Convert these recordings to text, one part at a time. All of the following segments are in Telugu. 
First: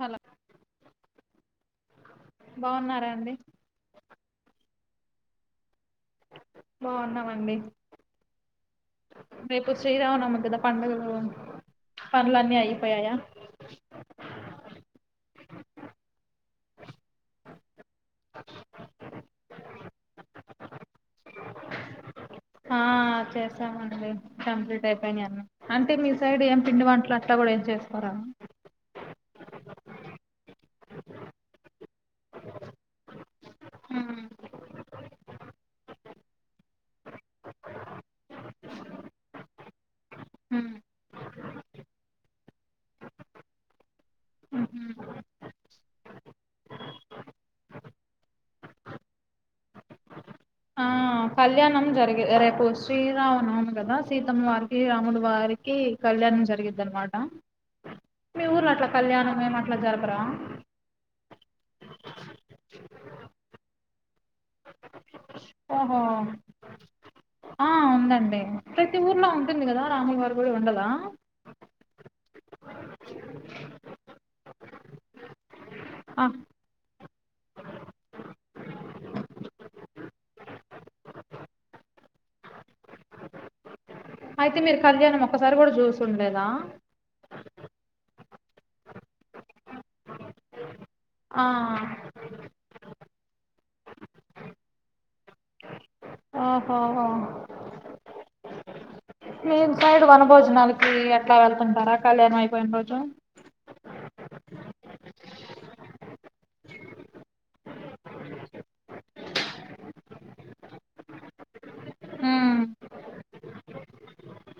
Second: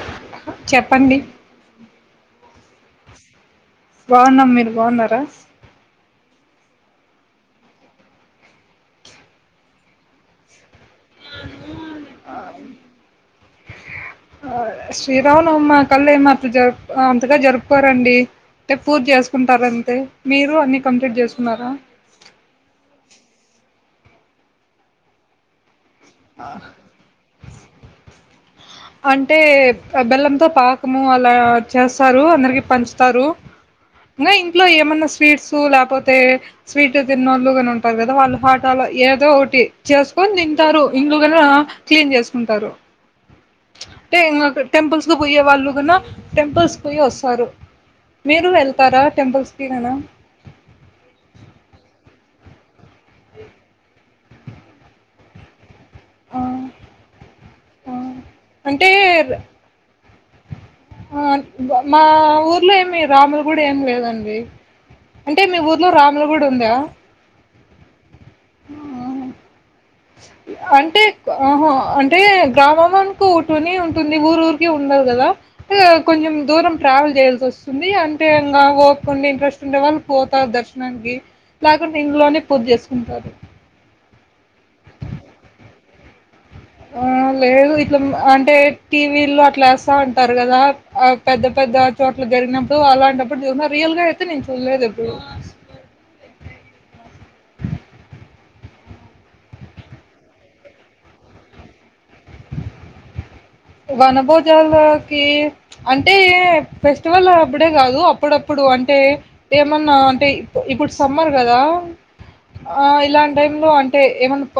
హలో చెప్పండి బా బాగున్నాం మీరు బాగున్నారా బాగున్నామండి రేపు శ్రీరామనవమీ కదా పండుగలు పనులన్నీ అయిపోయాయా ఆ శ్రీరామనవమి మా కలేమి అట్లా జరుపు అంతగా జరుపుకోరండి అంటే పూజ చేసుకుంటారంతే మీరు అన్ని కంప్లీట్ చేసుకున్నారా ఆ చేసామండి కంప్లీటైపోయినయాన్ని అంటే మీ సైడ్ ఏం పిండి వంటలు అట్టా కూడా ఏం చేకోారా అంటే బెల్లంతో పాకము అలా చేస్తారు అందరికి పంచుతారు ఇంగ ఇంట్లో ఏమన్నా స్వీట్స్ లేకపోతే స్వీట్ తిన్నోళ్ళుగాని ఉంటారు కదా వాళ్ళు హట్ ఏదో ఒకటి చేసుకొని తింటారు ఇంగ నా క్లీన్ చేసుకుంటారు అంటే ఇంగ టెంపుల్స్ కు పోయే వాళ్ళు గున టెంపుల్స్ పోయి వస్తారు మీరు వెళ్తారా టెంపుల్స్ కి గనా ఆ కళ్యాణం జరిగే రేపు శ్రీరామనవమి కదా సీతమ్మ వారికి రాముల వారికి ఆ కళ్యాణం జరిగిదన్నమాట ఆ మీ ఊర్లో అట్లా అంటే కళ్యాణం ఏమట్లా జరపరా ఆ మా ఊర్లో ఏమి రాముల గుడి ఏమి లేదండి అంటే మీ ఊర్లో ఓహో రాములగుడి ఉందా ఆ ఉందండి ప్రతి ఆహా. ఊర్లో ఉ అంటే ఆహ అం అంటే గ్రామంనుకో ఒకటునే ఉంటుంది ఊరు ఊరికి ఉండదు కదా హు ఆ కొంచెం దూరం ట్రావెల్ చేయాల్సి వస్తుంది ఇగ అంటే ఇంగ ఓపికుండి ఇంట్రెస్ట్ ఉండే వాళ్ళు పోతారు దర్శనానికి లేకుండా ఇంట్లోనే పూజ చేసుకుంటారు అయితే మీరు కళ్యాణం ఒక్కసారి కూడా జూసుంలేదా ఆ లేదు ఇట్లా అంటే టీవీలో అట్లా ఏస్తా అంటారు కదా ఆ పెద్ద పెద్ద చోట్ల జరిగినప్ ప్పుడు అలాంటప్పుడు చ రియల్ గా అయితే నేను చూడలేదు ఎప్పుడు ఓహో మీ సైడ్ వన భోజనాలకి ఎట్లా వెళ్తుంటారా కళ్యాణం అయిపోయిన రోజు వనభోజాలకి అంటే ఫెస్టివల్ అప్పుడే కాదు అప్పుడప్పుడు కో అంటే ఏమన్నా అంటే ఇప్పుడు సమ్మర్ కదా ఉమ్ ఆ ఇలాంటి టైం లో అంటే ఏమైన్నా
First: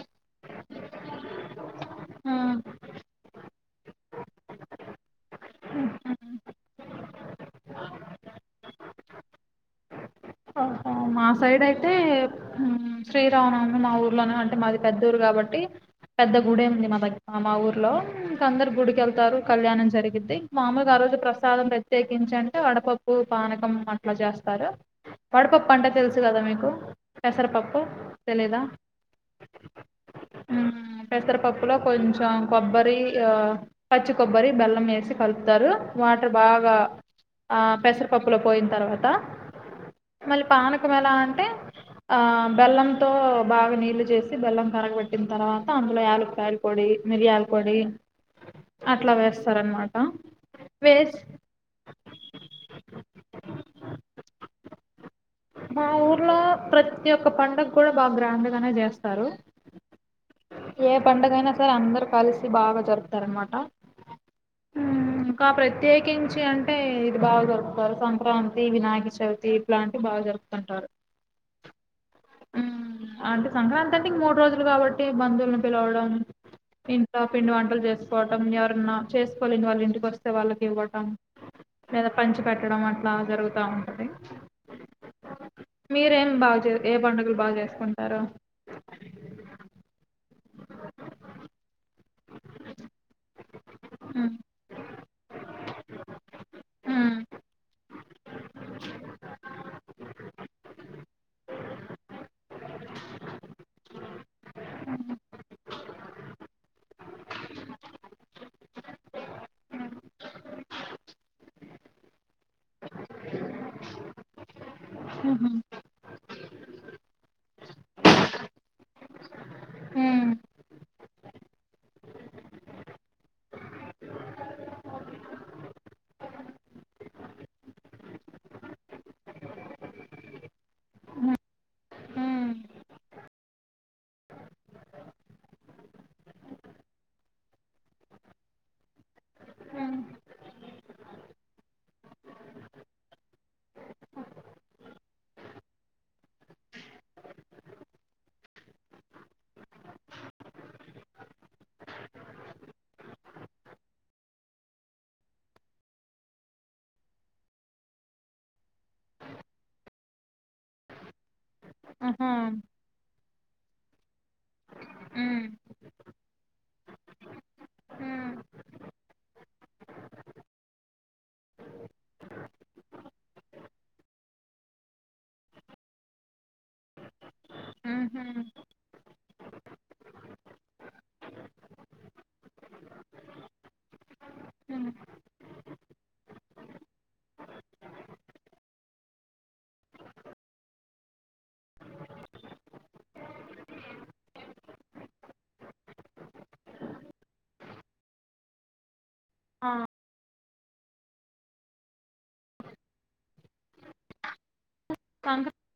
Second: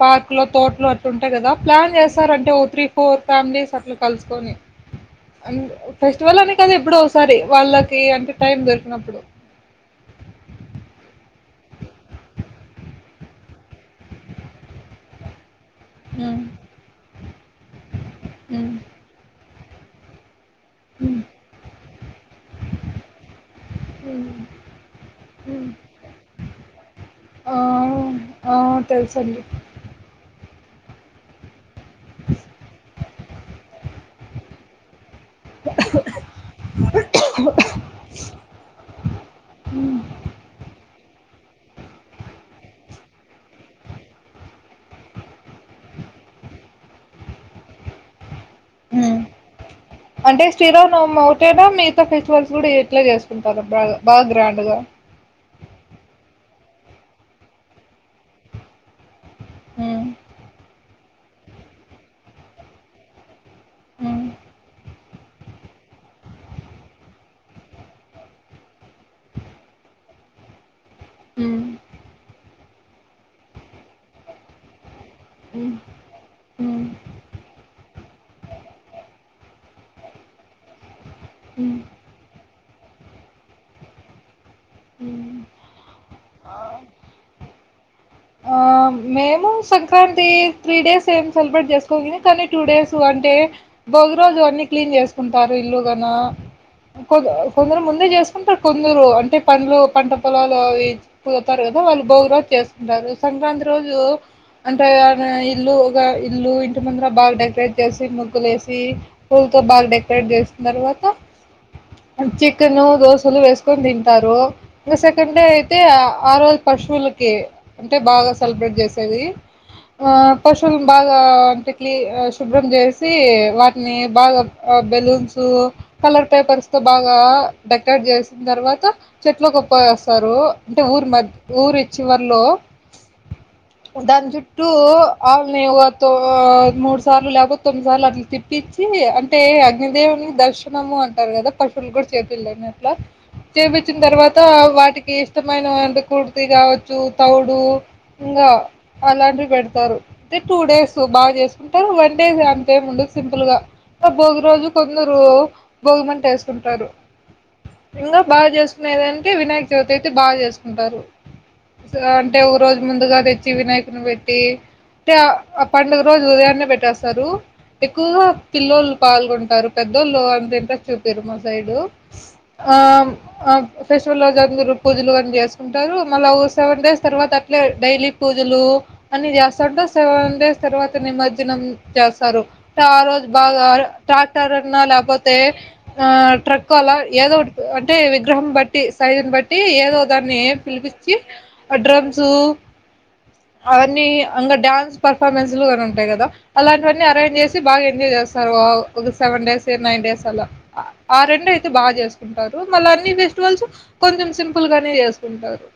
పార్కు లో తోటలు అట్ ఉంటాయి కదా ప్లాన్ చే సార్ అంటే ఉమ్. ఓ త్రీ ఫోర్ ఫ్యామిలీస్ అట్లా కలుసుకొని అను ఫెస్టివల్ అనే కాదు ఎప్పుడో ఒకసారి వాళ్ళకి అంటే టైం దొరికినప్పుడు ఆహా మా సైడ్ అయితే శ్రీరామనవమి మా ఊర్లోనే అంటే మాది పెద్ద ఊరు కాబట్టి పెద్ద ఉమ్ గుడే ఉంది మా దగ్గర మా ఊర్లో ఇంక ఉమ్ అందరు గుడికి వెళ్తారు కళ్యాణం జరిగిద్ది మామూలుగా ఆ రోజు ప్రసాదం ప్రత్యేకించి అంటే వడపప్పు పానకం అట్లా చేస్తారు వడపపు తెలుసు కదా మీకు ఆ పెసరపప్పు ఆ తెలీదా తెలుసండి ఉ పెసర పప్పు పులా కొంచెం కొబ్బరి ఆ పచ్చి కొబ్బరి బెల్లం వేసి కలుపుతారు వాటర్ బాగా ఆ పెసరపప్పులో పోయిన తర్వాత మళ్ళీ పానకం ఎలా అంటే ఆ బెల్లంతో బాగా నీళ్లు చేసి బెల్లం కరగబెట్టిన తర్వాత అందులో యాలకాయలు పోడి మిరియాల్ పోడి అట్లా హ్మ్. వేస్తారు అనమాట అంటే శ్రీరామనవమి ఒకటేనా మిగతా ఫెస్టివల్స్ కూడా ఎట్లా చేసుకుంటారా బాగా బాగా గ్రాండ్ గా మా ఊర్లో ప్రతి ఒక్క పండుగ కూడా బాగా గ్రాండ్గానే చేస్తారు ఆ ఏ పండుగ అయినా సరే అందరు కలిసి బాగా జరుపుతారు అనమాట ఉమ్ ఉ ఇంకా ప్రత్యేకించి అంటే ఇది బాగా జరుపుతారు సంక్రాంతి వినాయక చవితి ఇలాంటి ఈ బాగా జరుపుతంటారు ఉ ఉ అంటే సంక్రాంతి అంటే మూడు రోజులు కాబట్టి టి బంధువుల్ని ఉమ్ పిలవడం ఉమ్ ఇంట్లో పిండి వంటలు చేసుకోవడం ఎవర్ అన్నా చేసుకోలేని వాళ్ళు ఇంటిస్తే వాళ్ళకి ఇవ్వడం లేదా పంచిప్ పెట్టడం అట్లా జరుగుతా ఉంటది ఉమ్ మీరు ఏం బాగా చే ఏ పండుగలు బాగా చేసుకుం ఆ ఆ మేము సంక్రాంతి త్రీ డేస్ ఏం సెలబ్రేట్ చేసుకోము లే కానీ టూ డేస్ అంటే భోగి రోజు అన్ని క్లీన్ చేసుకుంటారు ఇల్లుగన కొ కొందరు ముందే చేసుకుంటారు కొందరు అంటే పండ్లు పంట పొలాలు అవి పోతారు కదా వాళ్ళు భోగి రోజు చేసు డర్రు సంక్రాంతి రోజు అంటే ఆయన ఇల్లు ఊగా ఇల్లు ఇంటి ముందరా బాగా డెకరేట్ చేసి ముగ్గులేసి హు తో బాగా డెకరేట్ చేసిన తర్వాత హన్చిక్ తిను దోశలు వేసుకొని తింటారు ఇంకా సెకండ్ డే అయితే ఆ రోజు పశువులకి అంటే బాగా సెలబ్రేట్ చేసేది ఆ పశువులు బాగా అంటే క్లి ఆ శుభ్రం చేసి వాటిని బాగా బెలూన్సు కలర్ పేపర్స్ తో బాగా డెకరేట్ చేసిన తర్వాత చెట్లు గుప్ప వేస్తారు అంటే ఊరు మద్ ఊరి చివరిలో దాని చుట్టూ ఆవు మే వాతో ఆ మూడు సార్లు లేకపోతే తొమ్మిది సార్లు అట్లు తిప్పి ఇచ్చి అంటే అగ్నిదేవుని దర్శనము అంటారు కదా పశువులు కూడా చేపిళ్ళలే నట్లా చేపిచ్చిన తర్వాత వాటికి ఇష్టమైనవి అంటే కుర్తి కావచ్చు తౌడ్ దు ఇంగా అలాంటివి పెడతారు తీ టూ డేస్ బాగా చేసుకుంటారు వన్ డే అంతేముండదు సింపుల్ గా భోగి రోజు కొందరు భోగిమంట వేసుకుంటారు ఇంకా బాగా చేసుకునేదంటే వినాయక చవితి అయితే బాగా చేసుకుంటారు ఆహా అంటే ఒక రోజు ముందుగా తెచ్చి వినాయకుని పెట్టి అంటే ఆ పండుగ రోజు ఉదయాన్నే పెట్టేస్తారు ఎక్కువగా పిల్లొల్లు పాల్గొంటారు పెద్దోళ్ళు అంత ఇంట్రెస్ట్ చూపీరు మా సైడు ఆ ఆ ఫెస్టివల్ రోజు అందరు పూజలు అన్ చేసుకుంటారు మళ్ళా ఓ సెవెన్ డేస్ తర్వాత అట్లే డైలీ పూజలు అని చేస్త సెవెన్ డేస్ తర్వాత నిమజ్జనం చేస్తారు ఇంక ఆ రోజు బాగా ట్రాక్టర్న్నా లేకపోతే ఆ ట్రక్ అలా ఏదో ఒక అంటే విగ్రహం బట్టి సైజుని బట్టి ఏదో దాన్ని పిలిపిచ్చి అ డ్రమ్సు అవన్నీ ఇంగ డ్యాన్స్ పర్ఫార్మెన్స్ లు గన ఉంటాయి కదా అలాంటివన్నీ అరేంజ్ చేసి బాగా ఎంజాయ్ చేస్తారు ఒక సెవెన్ డేస్ ఆ నైన్ డేస్ అలా ఆ రెండు అయితే బాగా చేసుకుంటారు మళ్ళ అన్ని ఫెస్టివల్స్ కొంచెం సిమ్ పుల్ గానే సంక్రా చేసుకుంటారు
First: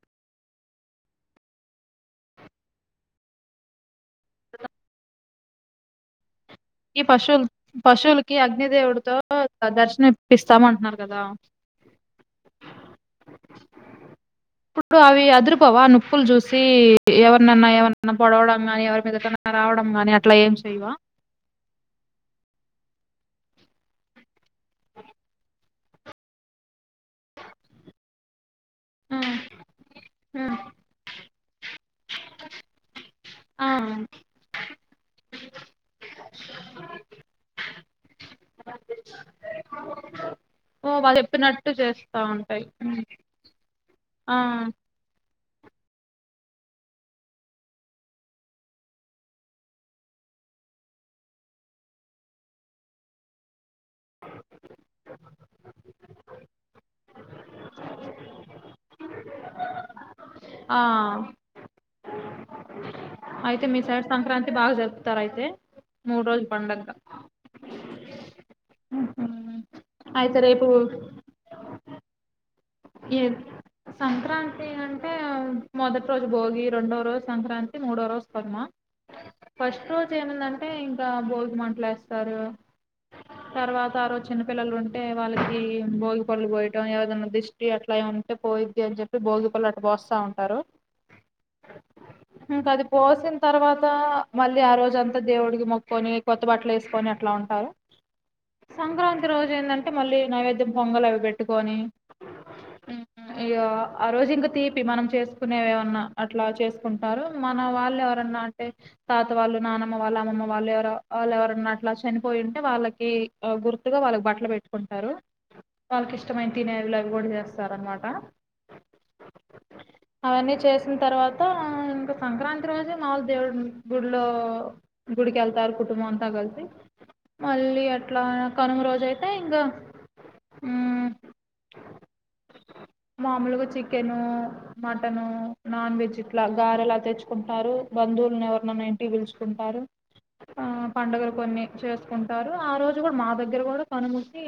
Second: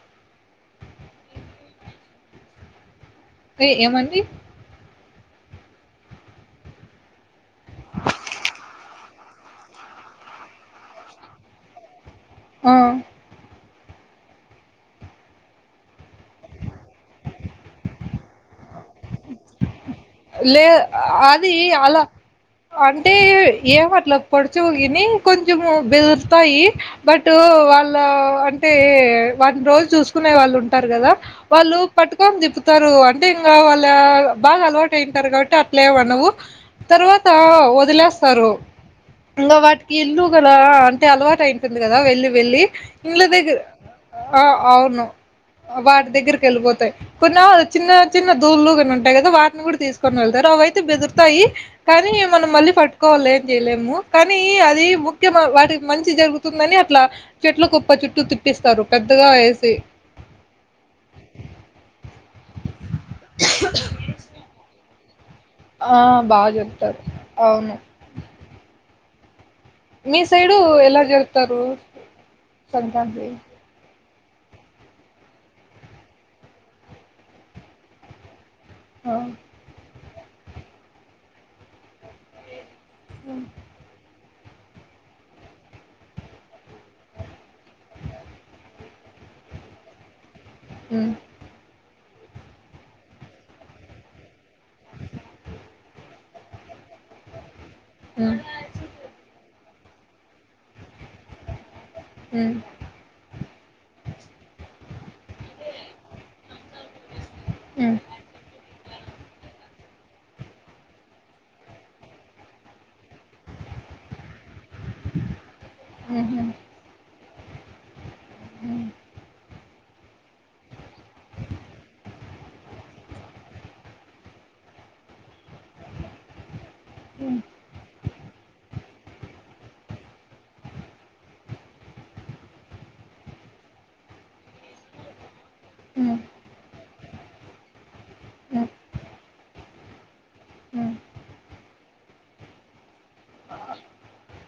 అ ఏమండి ఈ పశువులు పశువులకి అగ్ని దేవుడితో దర్శనం ఇప్పిస్తాము అంటున్నారు కదా ఆ ఇప్పుడు అవి అదురుపోవా నొప్పులు చూసి ఎవరిననా ఏం అన్న పొడవడం కాని ఎవరి మీదకన్నా రావడం అని అట్లా ఏం లే చెయవా అది అలా అంటే ఏం అట్ల పడుచువుగిని కొంచెం బెదురుతాయి బట్ వాళ్ళ అ అంటే వాటిని రోజు చూసుకునే ఆ వాళ్ళు ఉంటారు కదా వాళ్ళు పట్టుకొని తిప్పుతారు అంటే ఆ, వాళ్ళ బాగా అలవాట్ అయింటారు కాబట్టి అట్లెం అనవు తర్వాత వదిలేస్తారు ఇంకా వాటికి ఇల్లు గల ఓ అంటే వాళ్ళు అలవాటు చెప్పినట్టు అయింటుంది కదా చేస్తా వెళ్లి వెళ్ళి ఉంటాయి ఉమ్, ఇండ్ల దగ్గర ఆ అవును వాటి దగ్గరికి వెళ్ళిపోతాయి కొన్ని చిన్న చిన్న దూళ్లు గన ఉంటాయి కదా వాటిని కూడా తీసుకొని వెళ్తారు ఆవి అయితే బెదురుతాయి కానీ మనం మళ్ళీ పట్టుకోవాలి ఏం చేయలేము కానీ అది ముఖ్యమ వాటి మంచి జరుగుతుందని అట్లా చెట్ల కుప్ప చుట్టూ తిప్పిస్తారు పెద్దగా ఎసి ఆ అయితే మీ సైడ్ సంక్రాంతి బాగా జరుపుతారు అయ్ ఆ బాగా జరుపుతారు అవును మ్ మీ సైడు ఎలా జరుపుతారు ఏ సంక్రాంతి సంక్రాంతి అంటే మొదటి రోజు భోగి రెండో రోజు సంక్రాంతి మూడో రోజు కనుమ ఆ ఫస్ట్ రోజు ఏమిందంటే ఇంకా భోగిమట్లులేస్తారు తర్వాత ఆ రోజు చిన్న పిల్లలు ఉంటే వాళ్ళకి భోగి పడ్ళు పోయటం ఏవదైనా దిష్ ష్టి అట్లా ఉంటే పోయిద్ది అని చెప్పి భోగిపల్ అటు పోస్తాం మ్ అ ఇంకా అది పోసిన తర్వాత మళ్ళీ ఆ రోజంతా దేవుడికి మొక్కొని కొత్త బట్టలు వేసుకొని అట్లా ఉంటారు ఉమ్ సంక్రాంతి రోజు ఎందంటే మళ్ళీ నైవేద్యం పొంగలు అవి పెట్టుకొని మ్ ఇగ ఆ రోజు ఇంక తీపి మనం చేసుకునేవి ఏవన్నా అట్లా చేసుకుంటారు మన హ్మ్. వాళ్ళు ఎవరన్నా అంటే తాత వాళ్ళు నానమ్మ వాళ్ళు అమ్మమ్మ వాళ్ళు ఎవరో వాళ్ళు ఎవరన్నా అట్లా చనిపోయి ఉంటే వాళ్ళకి గుర్తుగా వాళ్ళకి బట్టలు పెట్టుకుంటారు వాళ్ళకి హుహు. ఇష్టమైన తినేవిలు అవి కూడా చేస్తారు అనమాట అ అవన్నీ చేసిన తర్వాత ఇంక సంక్రాంతి రోజు మామూలు దేవుడు గుడిలో గుడికెళ్తారు కుటుంబ అంతా కలిసి మళ్ళీ అట్లా కనుమ రోజు అయితే ఇంగా ఉమ్ మామూలుగా చికెను, మటన్, నాన్ హ్మ్. వెజ్ ఇట్లా గారె లా తెచ్చుకుంటన్నారు బందు వుళ్ళు హ్మ్. ఎవరైనా ఇంటికి పిలుచుకుంటారు ఆ హ్మ్. పండగలు కొన్ని చేసుకుంటారు, ఆ రోజు కూడా మా దగ్గర కూడా కని మూసి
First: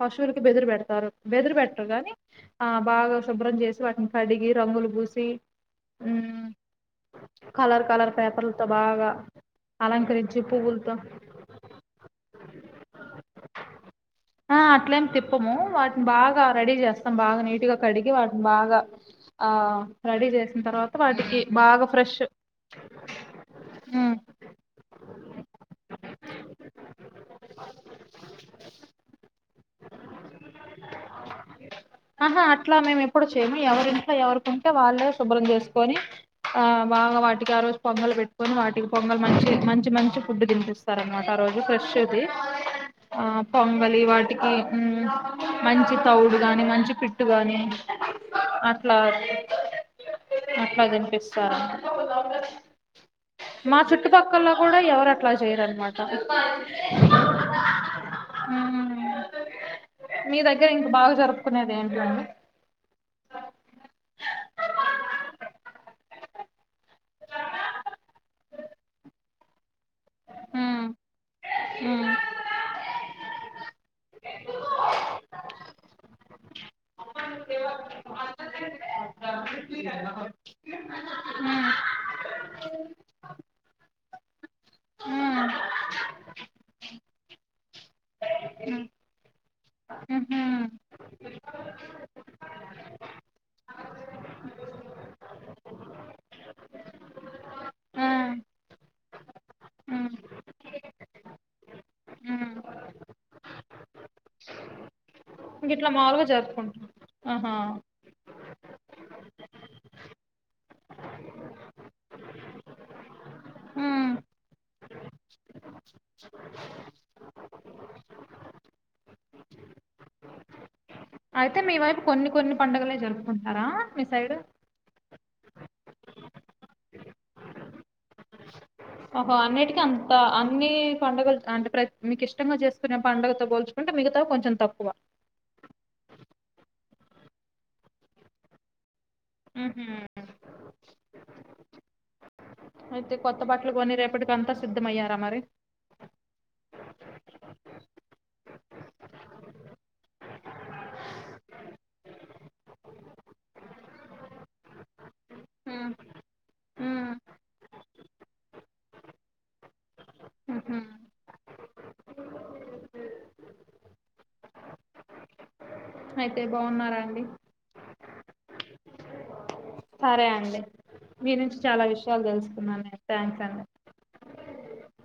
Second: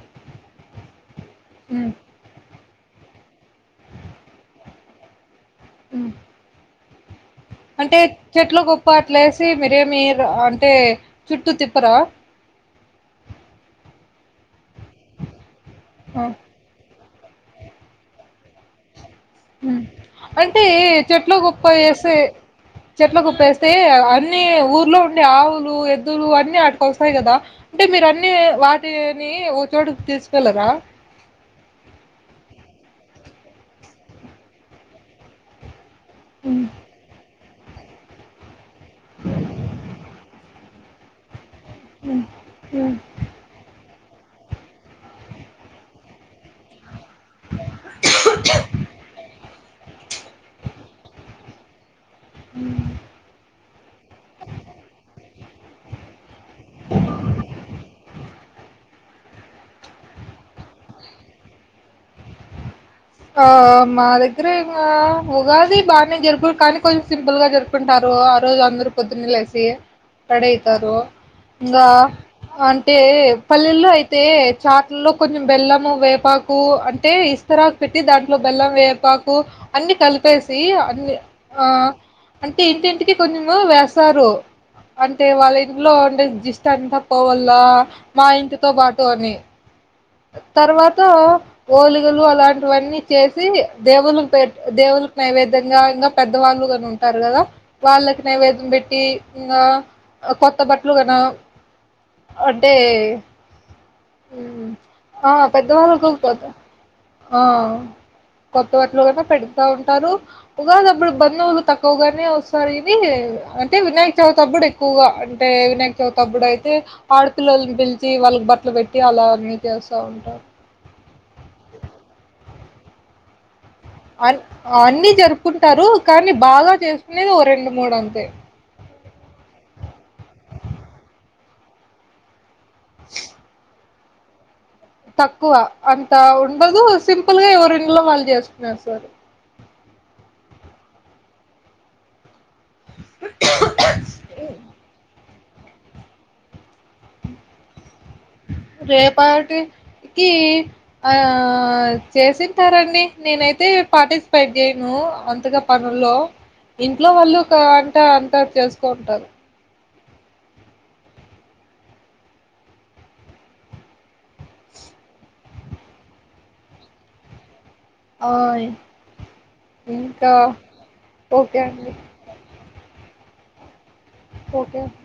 ఫస్ తుర్ కి బెదురు పెడతారు బెదురు హ్మ్. పెట్టరుగాని ఆ బాగా శుభ్రం చేసి, వాటిని కడిగి రంగులు పూసి. హ్మ్. హుమ్ కలర్, అంటే కలర్ చెట్లో పేపర్లతో గొప్ప బాగా అట్లేసి మీరేమి ర అలంకరించి అంటే పువ్వులతో. చుట్టూ తిప్పరా? ఆ అట్లేమి తిప్పము వాటిని ఆ! బాగా రెడీ చేస్. స్తాం బాగా నీటుగా కడిగి వాటిని బాగా ఆ హ్మ్. రెడీ చేసిన అంటే తర్వాత వాటికి బాగా ఫ్రెష్ చెట్ల కుప్పేస్తే మ్మ్ అన్ని ఊర్లో ఉండే ఆవులు ఎద్దులు అన్ని అటుకి వస్తాయి కదా అంటే మీరు అన్ని వాటిని ఒక చోటుకి తీసుకెళ్ళరు ఆహా ఇట్లా మేము ఎప్పుడు చేయము ఎవరింట్లో ఎవరికుంటే వాళ్ళే శుభ్రం చేసుకొని ఆ బాగా వాటి వాటికి ఆ రోజు పొంగలు పెట్టుకొని వాటికి పొంగల్ మంచి మంచి మంచి ఫుడ్ తినిపిస్తారు అన్నమాట ఆ రోజు ఫ్రెష్ అది ఆ పొంగలి వాటికి హ్మ్ మంచి తౌడు గాని మంచి పిట్ ట్టు కాని అట్లా అట్లాగని పిస్తారంట హ్మ్ మా చుట్టుపక్కల్లో కూడా ఎవరు అట్లా చేయరన్నమాట హ్మ్ మీ దగ్గర ఇంక బాగా జరుపుకునేది ఏంటండి ఆ మా దగ్గర ఇంగ ఉగాది బాగానే జరుపు కానీ కొంచెం సింపుల్ గా జరుపుకుంటారు ఆ రోజు అందరూ పొద్దున్నే లేసి మ్మ్ పడైతారు ఇంకా మ్మ్ అంటే పల్లెల్లో అయితే చాట్లల్లో కొంచెం బెల్లం వేపాకు అంటే ఇస్తరా పెట్టి దాంట్లో బెల్లం వేపాకు అన్ని కలిపేసి అన్ని ఆ మ్మ్ అంటే ఇంటింటికి కొంచెం వేస్తారు అంటే మ్మ్ వాళ్ళ ఇంట్లో ఉండే దిష్టి అంత పోవల మా ఇంటితో పాటు అని ఆహా తర్వాత ఓలిగలు అలాంటి ఇవన్నీ చేసి దేవుళ్ళకి పె దేవుళ్ళకి నైవేద్యంగా ఇంకా పెద్దవాళ్ళుగాని ఉంటారు కదా ఆ వాళ్ళకి నైవేద్యం పెట్టి ఇంకా ఆ కొత్త బట్టలు కన ఆ అంటే హుమ్ ఆ ఇట్లా పెద్దవాళ్ళుకూ మాములుగా కదా జరుపుకుంటాం ఆ ఆహా కొత్త వాటిలో గనా పెడతా ఉంటారు ఉగాదప్పుడు బంధువులు తక్కువగానే వస్తారు అనీ అంటే ఉమ్. వినాయక్ చవితప్పుడు ఎక్కువగా అంటే వినాయక్ చవితప్పుడు అయితే ఆడపిల్లోలని పిలిచి వాళ్లకి బట్టలు పెట్టి అలా అన్నీ చేస్తా ఉంటారు అయితే మీ వైపు కొన్ని కొన్ని పండుగలే జరుపుకుంటారా మీ సైడ్ అన్ అన్ని జరుపుకుంటారు కానీ బాగా చేసుకునేది ఓ రెండు మూడు అంతే ఒహో అన్నిటికీ అంత అన్ని పండుగలు అంటే ప్ర మీకు ఇష్టంగా చేసుకునే పండుగతో పోల్చు అంటే మిగతావి కొంచం తక్కువ తక్కువ అంత ఉండదు సింపుల్ గా ఎవరి ఇండ్లో వాళ్ళు చేసుకునేస్తారు హుమ్ హు అయితే కొత్త బట్టలు కొని రేపటికి అంతా సిద్ధమయ్యారా మరి రేపాటి కి ఆ చేసింటారండి నేనైతే పార్టిసిపేట్ చేయను అంతగా ఉమ్. పనుల్లో ఉమ్. ఇంట్లో వాళ్ళు ఒక అంట అంతా చేసుకో ఉంటారు ఆహా అయితే బావున్నారా అండి ఆ సరే ఇంకా అండి మీనుంచి ఓకే చాలా అండి విషయాలు తెలుసుకున్నాను థ్యాంక్స్ అండి ఓకే అండి